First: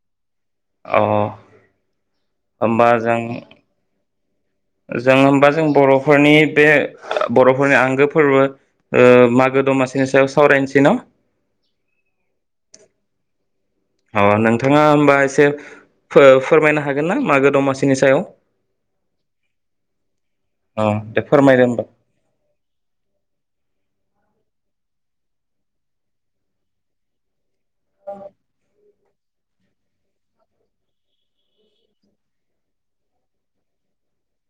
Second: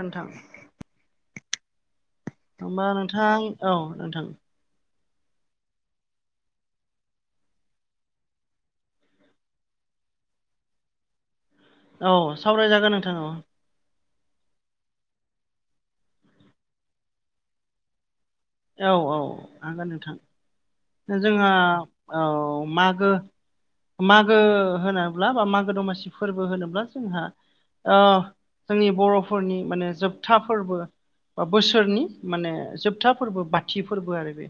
दोन्थां। अ होमबा नोंथां औ नोंथां। जों होमबा जों बर'फोरनि बे बर'फोरनि आंगो फोरबो ओ मागो दमासिनि सायाव सावरायनोसै न'? औ सावरायजागोन नोंथां औ। अ नोंथाङा होमबा एसे फो-फोरमायनो हागोन ना मागो दमासिनि सायाव? औ औ हागोन नोंथां। अ दे जोंहा फोरमायदो होमबा औ मागो मागो होनाब्ला बा मागो दमासि फोरबो होनोब्ला जोंहा ओ जोंनि बर' फोरनि माने जोबथा फोरबो बा बोसोरनि माने जोबथा फोरबो बाथि फोरबो आरो बे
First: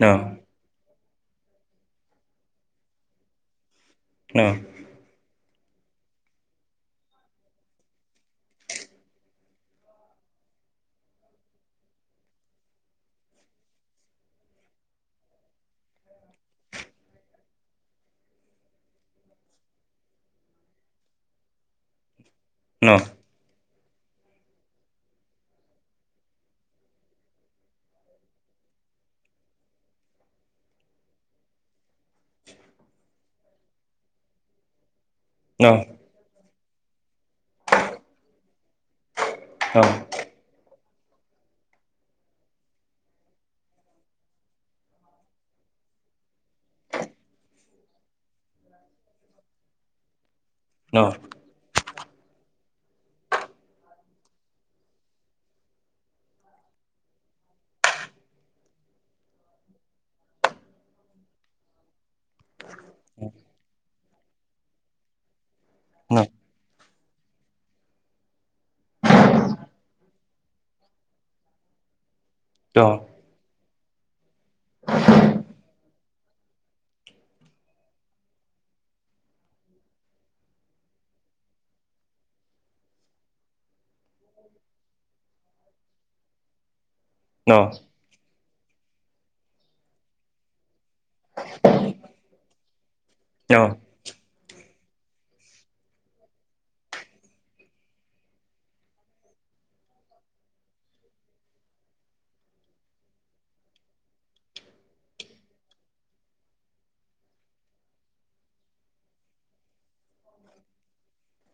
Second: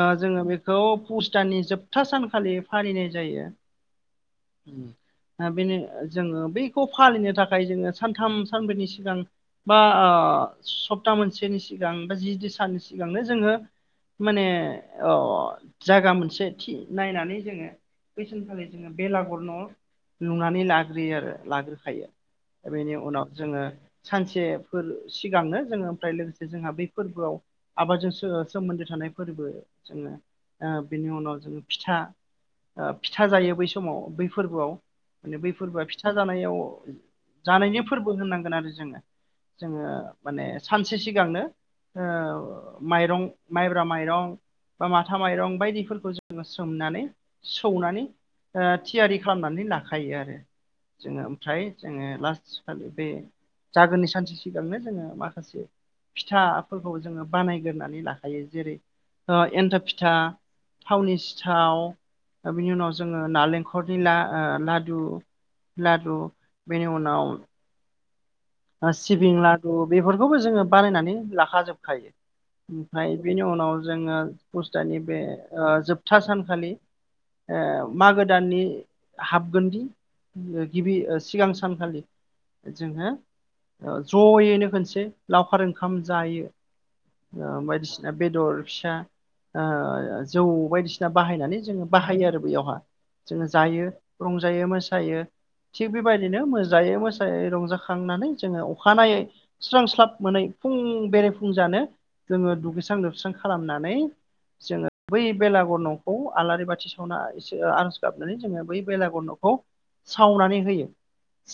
ओ औ जोङो बेखौ पुस दाननि जोबथा सानखालि फालिनाय जायो। औ ओ बेनो जोङो बैखौ फालिनो थाखाय जोङो सानथाम सानब्रैनि सिगां बा ओ सप्ता मोनसेनि सिगां बा जि साननि सिगांनो जोङो माने अ जायगा मोनसे थि नायनानै जोङो बैसानखालि जोङो बेलागुर न' लुनानै लाग्रोयो आरो लाग्रोखायो। बेनि न' उनाव जोङो सानसेफोर सिगांनो जोङो ओमफ्राय लोगोसे जोंहा बै फोरबोआव आबादजों सो-सोमोन्दो थानायफोरबो जोङो आ बिनि उनाव जोङो फिथा ओ फिथा जायो बै समाव बै फोरबोआव। माने न' बैफोरबोआ फिथा जानायाव जानायनि फोरबो होननांगोन आरो जोङो जोङो माने सानसे सिगांनो ओ माइरं माइब्रा माइरं बा माथा माइरं बायदिफोरखौ जोङो सोमनानै सौनानै ओ थियारि खालामनानै लाखायो आरो न' द न' जोङो ओमफ्राय जोङो लास खालि बे जागोननि सानसे सिगांनो जोङो माखासे फिथाफोरखौ जोङो बानायग्रोनानै लाखायो जेरै ओ एन्थाब फिथा थावनि सिथाव बिनि उनाव जोङो नालेंखरनि ला ओ लादु लादु बेनि उनाव ओ सिबिं लादु बेफोरखौबो जोङो बानायनानै लाखाजोबखायो। ओमफ्राय बेनि उनाव जोङो फुस दाननि बे ओ जोबथा सानखालि ओ मागो दाननि हाबगोनदि गिबि ओ सिगां सानखालि जोङो ओ जयैनो खोनसे लावखार ओंखाम जायो। ओ बायदिसिना बेदर फिसा‌ ओ जौ बायदिसिना बाहायनानै जोङो बाहायो आरो बैयावहा। जोङो जायो रंजायो मोस सायो थिग बेबायदिनो मोजायो मोसायै रंजाखांनानै जोङो अखानायै सोरांस्लाब मोनै फुं बेरेफुंजानो जोङो दुगैस्रां लोबस्रां खालामनानै जोङो बै बेलागुर न'खौ आलारि बाथि सावना एसे आर'ज गाबनानै जोङो बै बेलागुर न'खौ सावनानै होयो।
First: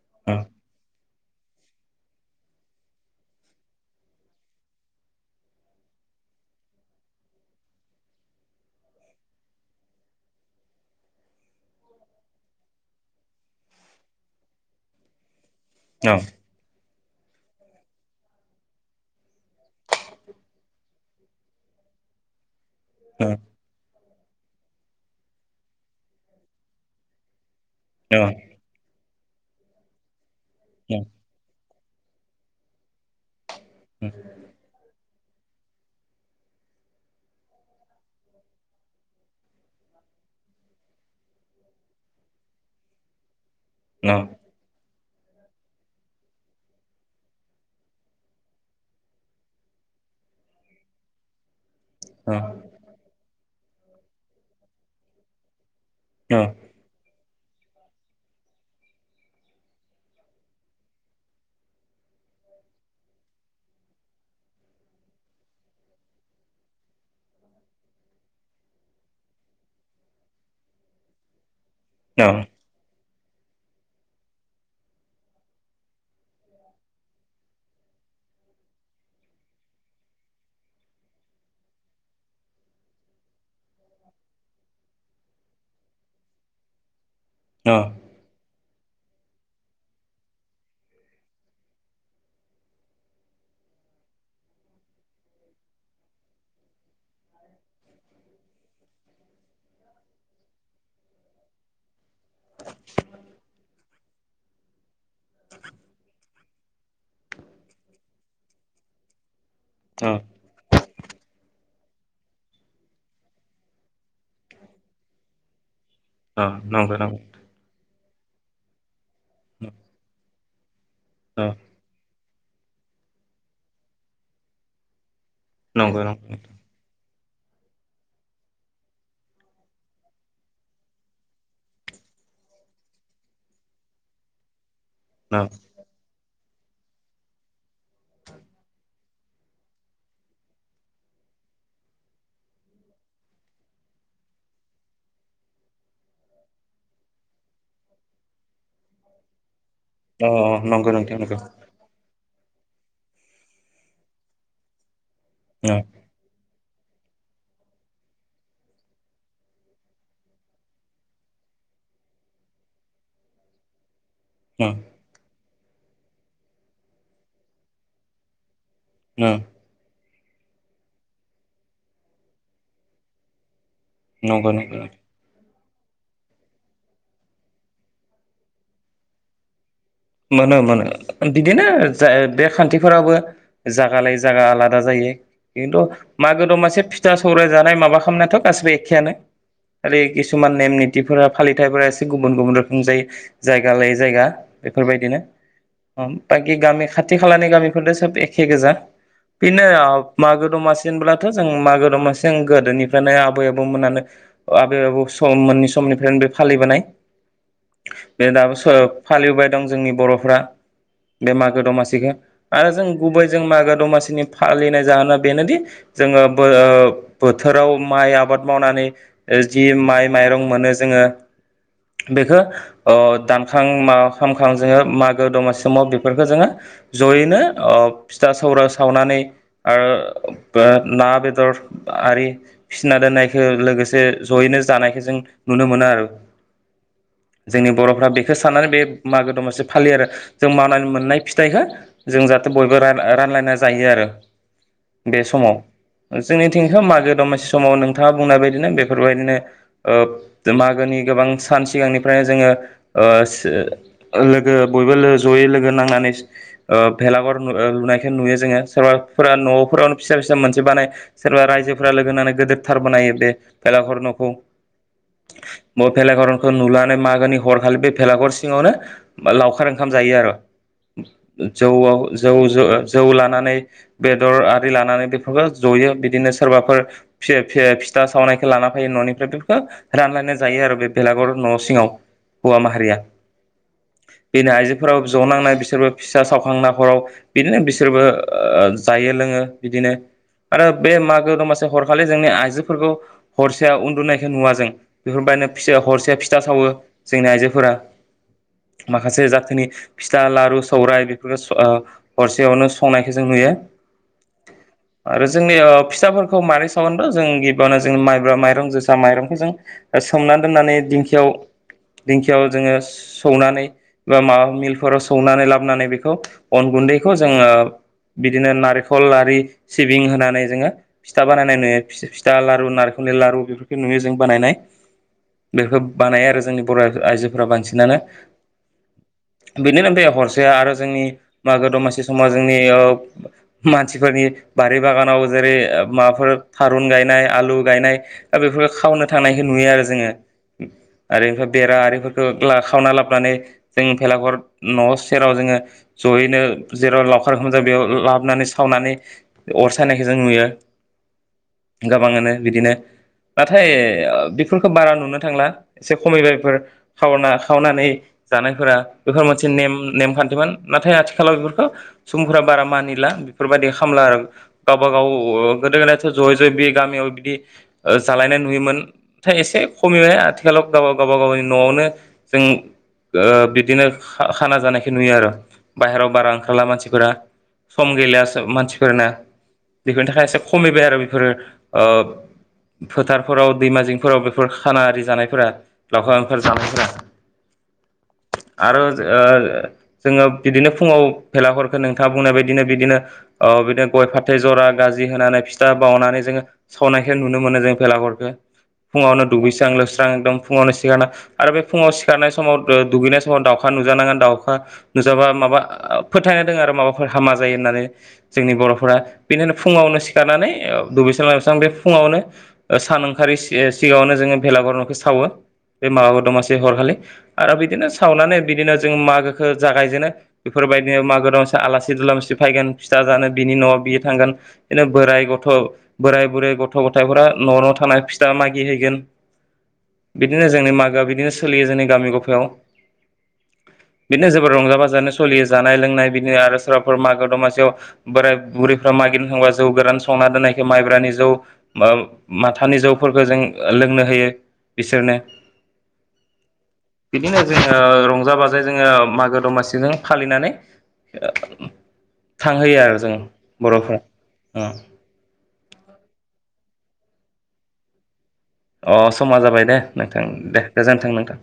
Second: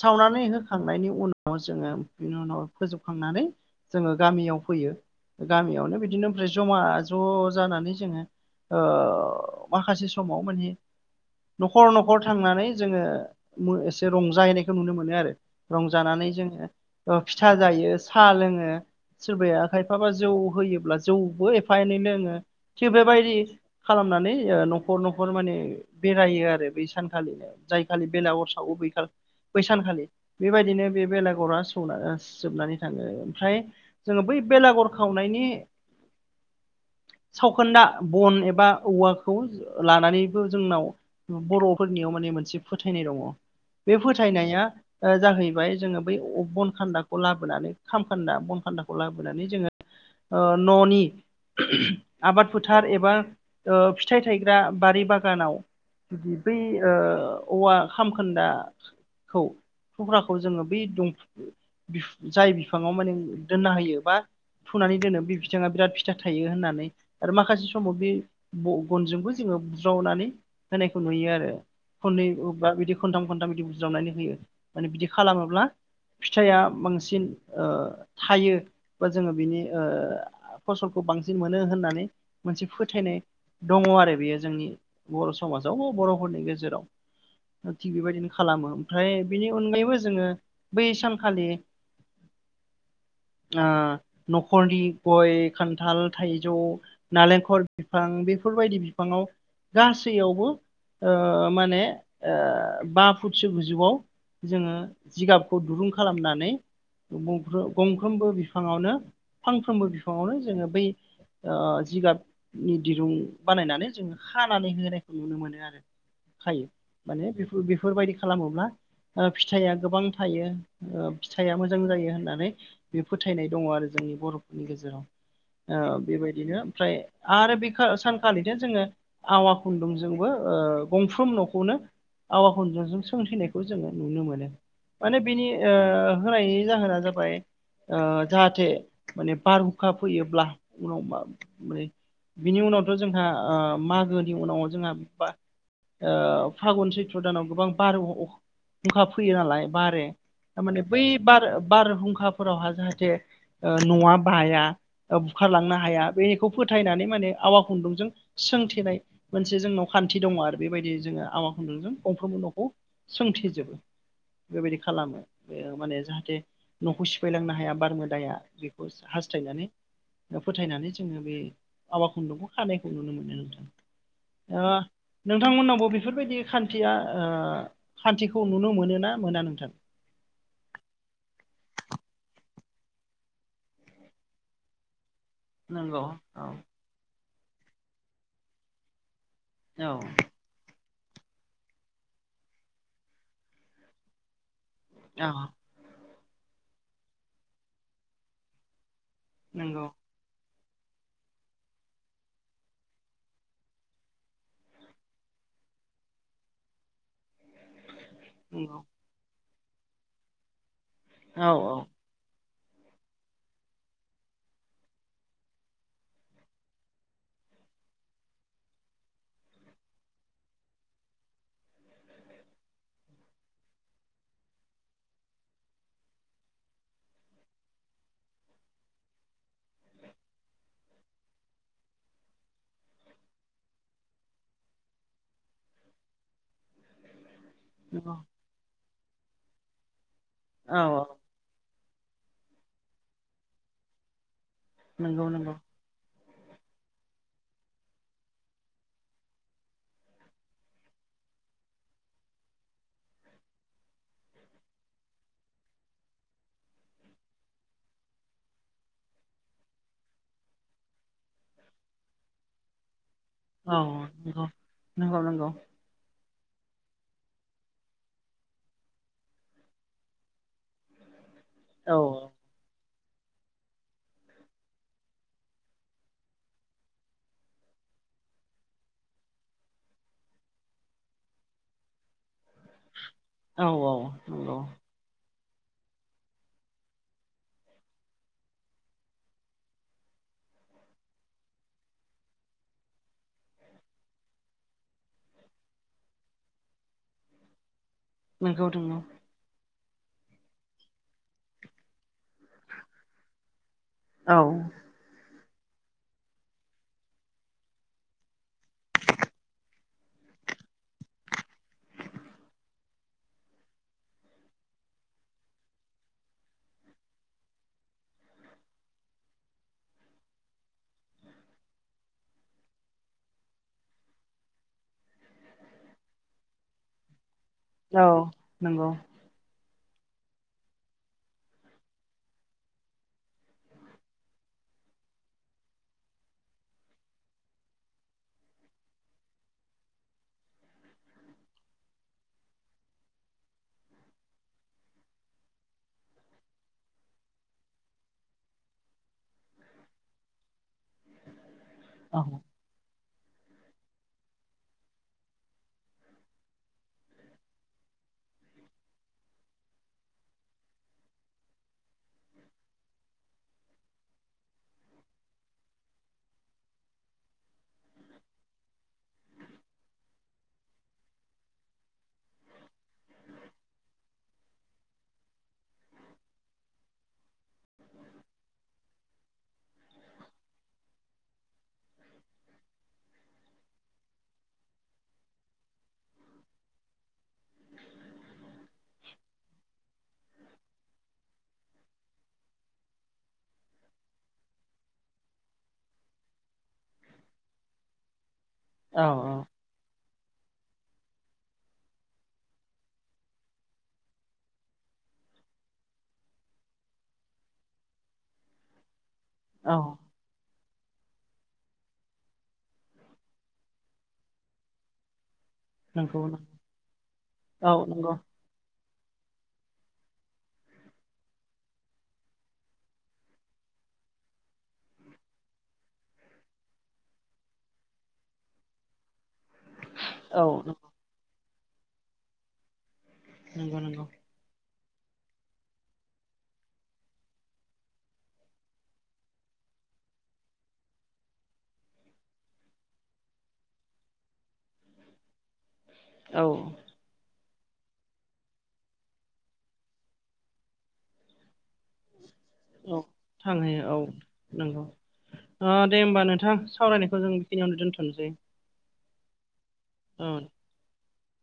सावनानै होखांनायनि उनाव जोङो बिनि उनाव फोजोबखांनानै जोङो गामियाव फैयो। गामियावनो बिदिनो ओमफ्राय जमा ज' जानानै जोङो ओ माखासे समाव माने न'खर न'खर थांनानै जोङो एसे रंजाहैनायखौ नुनो मोनो आरो। जानानै जोङो ओ फिथा जायो सा लोङो सोरबाया खायफाबा जौ होयोब्ला जौबो एफा एनै लोङो थिग बेबायदि खालामनानै ओ न'खर न'खर माने बेरायो आरो बै सानखालिनो जाय खालि बेलागुर सावो बैखालि बैसानखालि बेबायदिनो बे बेलागुरा [unintelligible] जोबनानै थाङो ओमफ्राय जोङो बै बेलागुर सावनायनि [inaudible] सावखोन्दा बन एबा औवाखौ लानानैबो जोंनाव बर'फोरनियाव माने मोनसे फोथायनाय दङ बे फोथायनाया ओ जाहैबाय जोङो बै बन खान्दाखौ लाबोनानै खामखान्दा बनखान्दाखौ लाबोनानै जोङो ओ न'नि आबाद फोथार एबा ओ फिथाइ थायग्रा बारि बागानाव बै ओ औवा खामखोन्दा खौ थुख्राखौ जोङो बै [unintelligible] जाय बिफाङाव माने दोनना होयो बा फुनानै दोनो बे बिथाङा बिराद फिथाइ थायो होननानै आरो माखासे समाव बे गनजोंबो जोङो बुज्रावनानै होनायखौ नुयो आरो खननै अबेबा बिदि खनथाम खनथाम बिदि बुज्रावनानै होयो माने बिदि खालामोब्ला फिथाइया बांसिन ओ थायो बा जोङो बिनि ओ फसलखौ बांसिन मोनो होननानै मोनसे फोथायनाय दङ आरो बेयो जोंनि बर' समाजाव बर'फोरनि गेजेराव थिग बेबायदिनो खालामो ओमफ्राय बेनि अनगायैबो जोङो बै सानखालि [inaudible] ओ न'खरनि गय खान्थाल थाइजौ नालेंखर बिफां बेफोरबायदि बिफाङाव गासैयावबो ओ माने ओ बा फुटसो गोजौवाव जोङो जिगाबखौ दुरुं खालामनानै गंग्र-गंफ्रोमबो बिफाङावनो फांफ्रोमबो बिफाङावनो जोङो बै ओ जिगाबनि दिरुं बानायनानै जोङो हानानै होनायखौ नुनो मोनो आरो खायो न' न' नंगौ माने बेफोरबायदि खालामोब्ला न फिथाइआ थायो ओ फिथाइआ मोजां जायो होननानै बे फोथायनाय दङ आरो जोंनि बर'फोरनि गेजेराव औ नंगौ नंगौ बेबायदिनो ओमफ्राय आरो बेखा सानखालिनो जोङो आवा खुन्दुंजोंबो ओ गंफ्रोम न'खौनो आवा खुन्दुंजों सोंथेनायखौ जोङो नुनो मोनो माने न बिनि ओ होनायनि जाहोना जाबाय ओ जाहाथे माने बारहुखा फैयोब्ला उनाव [unintelligible] बिनि उनावथ' जोंहा ओ मागोनि उनाव जोंहा बा ओ फागुन सैत्र दानाव गोबां बार हुंखा फैयो नालाय बारे अ थारमाने नंगौ बै नोंथां नंगौ बार बारहुंखा फोरावहा जाहाथे ओ न'आ बाया ओ बुखारलांनो हाया बे खौ फोथायनानै माने आवा खुन्दुंजों सोंथेनाय मोनसे जोंनाव खान्थि दङ आरो बेबायदि जोङो आवा खुन्दुंजों गंफ्रोमबो न'खौ सोंथेजोबो ओ बेबायदि खालामो बे माने जाहाथे न'खौ सिफायलांनो हाया बारमोदाया बे ओ हास्थायनानै फोथायनानै जोङो बे आवा खुन्दुंखौ खानायखौ नुनो मोनो नोंथां नंगौ नोंथां नोंथांमोनावबो बेफोरबायदि खान्थिया ओ खान्थिखौ नुनो मोनो ना मोना नोंथां? मोनो मोनो बिदिनो जा ओ बे खान्थिफोरावबो जायगा लायै जायगा आलादा जायो खिन्थु नंगौ मागो औ दमासे फिथा सौराय जानाय माबा खालामनायाथ' गासिबो एखेयानो औ आरो खिसुमान नेम नि थिफोरा फालिथायफोरा एसे गुबुन गुबुन रोखोम जायै जायगा लायै जायगा बेफोरबायदिनो औ ओम बाखि गामि खाथि खालानि गामिफोरथ' सोब एखे गोजा। बिनो नंगौ अब मागो दमास सिनब्लाथ' जों मागो दमासि जों गोदोनिफ्रायनो आबै आबौमोनानो आबै आबौ सम मोननि सम निफ्राय बे फालिबोनाय। बे दाबो नंगौ सराब फालिवबाय दं जोंनि बर'फ्रा बे औ मागो औ दमासिखो आरो जों गुबै जों मागो दमासिनि फालिनाय जाहोना बेनोदि जोंङो बो- बोथोर फ्राव माइ आबाद मावनानै जि माइ माइरं मोनो जोंङो बेखौ ओ दानखां मा खामखां जोंङो मागो दमासि समाव बेफोरखो जोंङो ज'यैनो अब फिथा सौरा सावनानै यै आरो बो ना बेदर आरि फिसिना दोननायखौ लोगोसे जयैनो जानायखौ जों नुनो मोनो आरो। जोंनि बर'फ्रा नंगौ बेखौ साननानै बे मागो दमासि फालियो आरो। जों औ मानानै मोननाय फिथाइखौ जों जाहाथे बयबो रालाय रानलायना जायो आरो। नोंगौ नोंगौ। ओ जोंनिथिं थो मागो दमासि समाव नोंथांङा बुंनाय बायदिनो बेफोरबायदिनो ओ मागोनि गोबां सान सिगांनिफ्रायनो जोंङो ओ सो लोगो बयबो लोगो जयै लोगो नांनानैज ओ भेलागर लुनायखौ ओ नुयो जोंङो सोरबा फोरा न'फोरावनो फिसा फिसा मोनसे बानाय सोरबा रायजोफोरा लोगोननानै गिदोरथार बानायो बे औ फेलागुर न'खौ नंगौ नंगौ नंगौ मो फेलागुर नुलानै मागोनि हरखालि बे भेलागुर सिंङावनो लावखार ओंखाम जायो आरो। जौ आव औ जौ जो जौ लानानै बेदर आरि लानानै बेफोरखौ जयो बिदिनो सोरबाफोर फियो फियो फिथा सावनायखौ लाना फैायो न'निफ्राय बेफोरखौ रानलायनाय जायो आरो बे बेलागुर न' सिंङाव। हौवा माहारिया औ औ बेनो नंगौ आइजोफोराव ज' नांनाय बिसोरबो फिसा सावखांना हराव बिदिनो बिसोरबो ओ जायो लोंङो बिदिनो। आरो बे मागो दमासि हरखालि जोंनि आइजोफोरखौ हरसे उन्दुनायखौ नुवा जों बेफोरबाय आनो फिसो हरसे फिथा सावो जोंनि आइजोफोरा। नंगौ माखासे जाथिनि फिथा लारु सौरायाइ बेफोरखो स हरसेयावनो संनायखौ जों नुयो, औ आरो जोंनि फिथसाफोरखौ मारै साव जों गिबियावनो जों माइब्रा माइरं जोसा माइरंखौ जों ओ सोमना दोननानै दिंखियाव दिंखियाव जोंङो सौनानै बा माबा मिलफोराव सौनानै लाबोनानै बेखौ अन गुन्दैखौ जोंङो बिदिनो नारिखल लारि सिबिं होनानै जोंङो फिथा बानायनाय नुयो, फिथा लारु नारे लारु बेफोरखौ नुयो जों बानायनाय बेखो बानायो आरो जोंनि बर' आइ आइजो फोरा बांसिनानो अ नंगौ। बेनो ओमफ्राय हरसेया आरो जोंनि मागो दमासि समाव जोंनि ओ मानसिफोरनि बारि बागानाव जेरै माबाफोर थारुन गायनाय आलु गायनाया ओ बे बेफोर खावनो थांनायखौ नुयो आरो जोंङो आरो ओमफाय बेरा आरिफोरखौ खावना लाब नानै जों भेलागुर न' सेराव जोंङो जयैनो जेराव लावखार ओंखाम जायो बेयाव लाव हाबनानै सावनानै अर सानायखौ जों नुयो औ गोबांङानो बिदिनो नाथाय बेफोरखौ बारा नुनो थांला एसे खमैलफोर खावना खावनानै जानायफोरा बेफोर मोनसे नेम नेम खान्थिमोन नाथाय आथिखालाव बेफोरखौ सुबुंफोरा बारा मानिला बेफोरबादि खामला आरो गावबा गावो गोदो गोदायथ' ज'यै ज'यै बे गामियाव बिदि ओ जालायनाय नुयोमोन थाय एसे खमिबाय आ खालाव गाव गाबागावनि न'आवनो जों ओ बिदिनो खा खाना जानायखौ नुयो आरो बाहेरायाव बारा ओंखारला मानसिफोरा सम गैलासो मानसिफोरनो बेफोरनि थाखाय एसे खमैबाय आरो बेफोरो ओब फोथारफोराव दैमाजिंफोराव बेफोर खाना आरि जानायफोरा लावखार ओंखार जानायफोरा [unintelligible] आरोज ओ जोङो बिदिनो फुङाव भेलागर नोंथाङा बुंनाय बायदिनो बिदिनो ओ औ बिदिनो गय फाथै जरा गाजि होनानै फिथा बावनानै जोङो सावनायखौ नुनो मोनो जों भेलागरखो औ फुङावनो दुगैस्रां लोबस्रां एकदम फुङावनो सिखारना आरो बे फुङाव सिखारनाय समाव ओ दुगैनाय समाव दाउखा नुजानाङा दाउखा नुजाबा माबा फोथायनाय दोङो आरो माबाफोर हामा जायो होनना नानै जोंनि बर'फोरा बेनिनो औ फुङावनो सिखारनानै ओ दुगैस्रां लोबस्रां बे बेफुङावनो ओ सान ओंखारै से सिगाङावनो जोङो भेलागर न'खो सावो बे मागो नंगौ दमासि हरखालि आरो औ बिदिनो नंगौ सावनानै बिदिनो जों मागोखो जागायजेनो बेफोरबायदिनो मागो दमासि आलासि दुलामसि फायगोन फिथा जानो बिनि न'आव बियो थांगोन नो बोराय गथ' बोराय बुरै गथ' गथायफोरा न' न' थांना फिथा मागि हैैगोन। औ बिदिनो जोंनि मागोआ बिदिनो सोलियो जोंनि गामि गफायाव नंगौ नंगौ बिदिनो जोबोर रंजा बाजा जानो‌ सलियो जानाय लोंनाय बिदिनो आरो सोरबाफोर मागो दमासियाव बोराय बुरैफ्रा मागिनो थांबा जौ गोरा संना दोननायखौ माइब्रानि जौ मा-माथानि जौफोरखौ जों लोंनो होयो बिसोरनो औ बिदिनो जोङो रंजा बाजायै जोङो मागो दमासिजों फालिनानै [unintelligible] थांहोयो औ आरो जों बर'फ्रा उम अ दे होमबा नोंथां सावरायनायखौ जों बेखिनियावनो दोनथ'नोसै। अ समा जाबाय दे नोंथां औ दे गोजोन्थों नोंथां।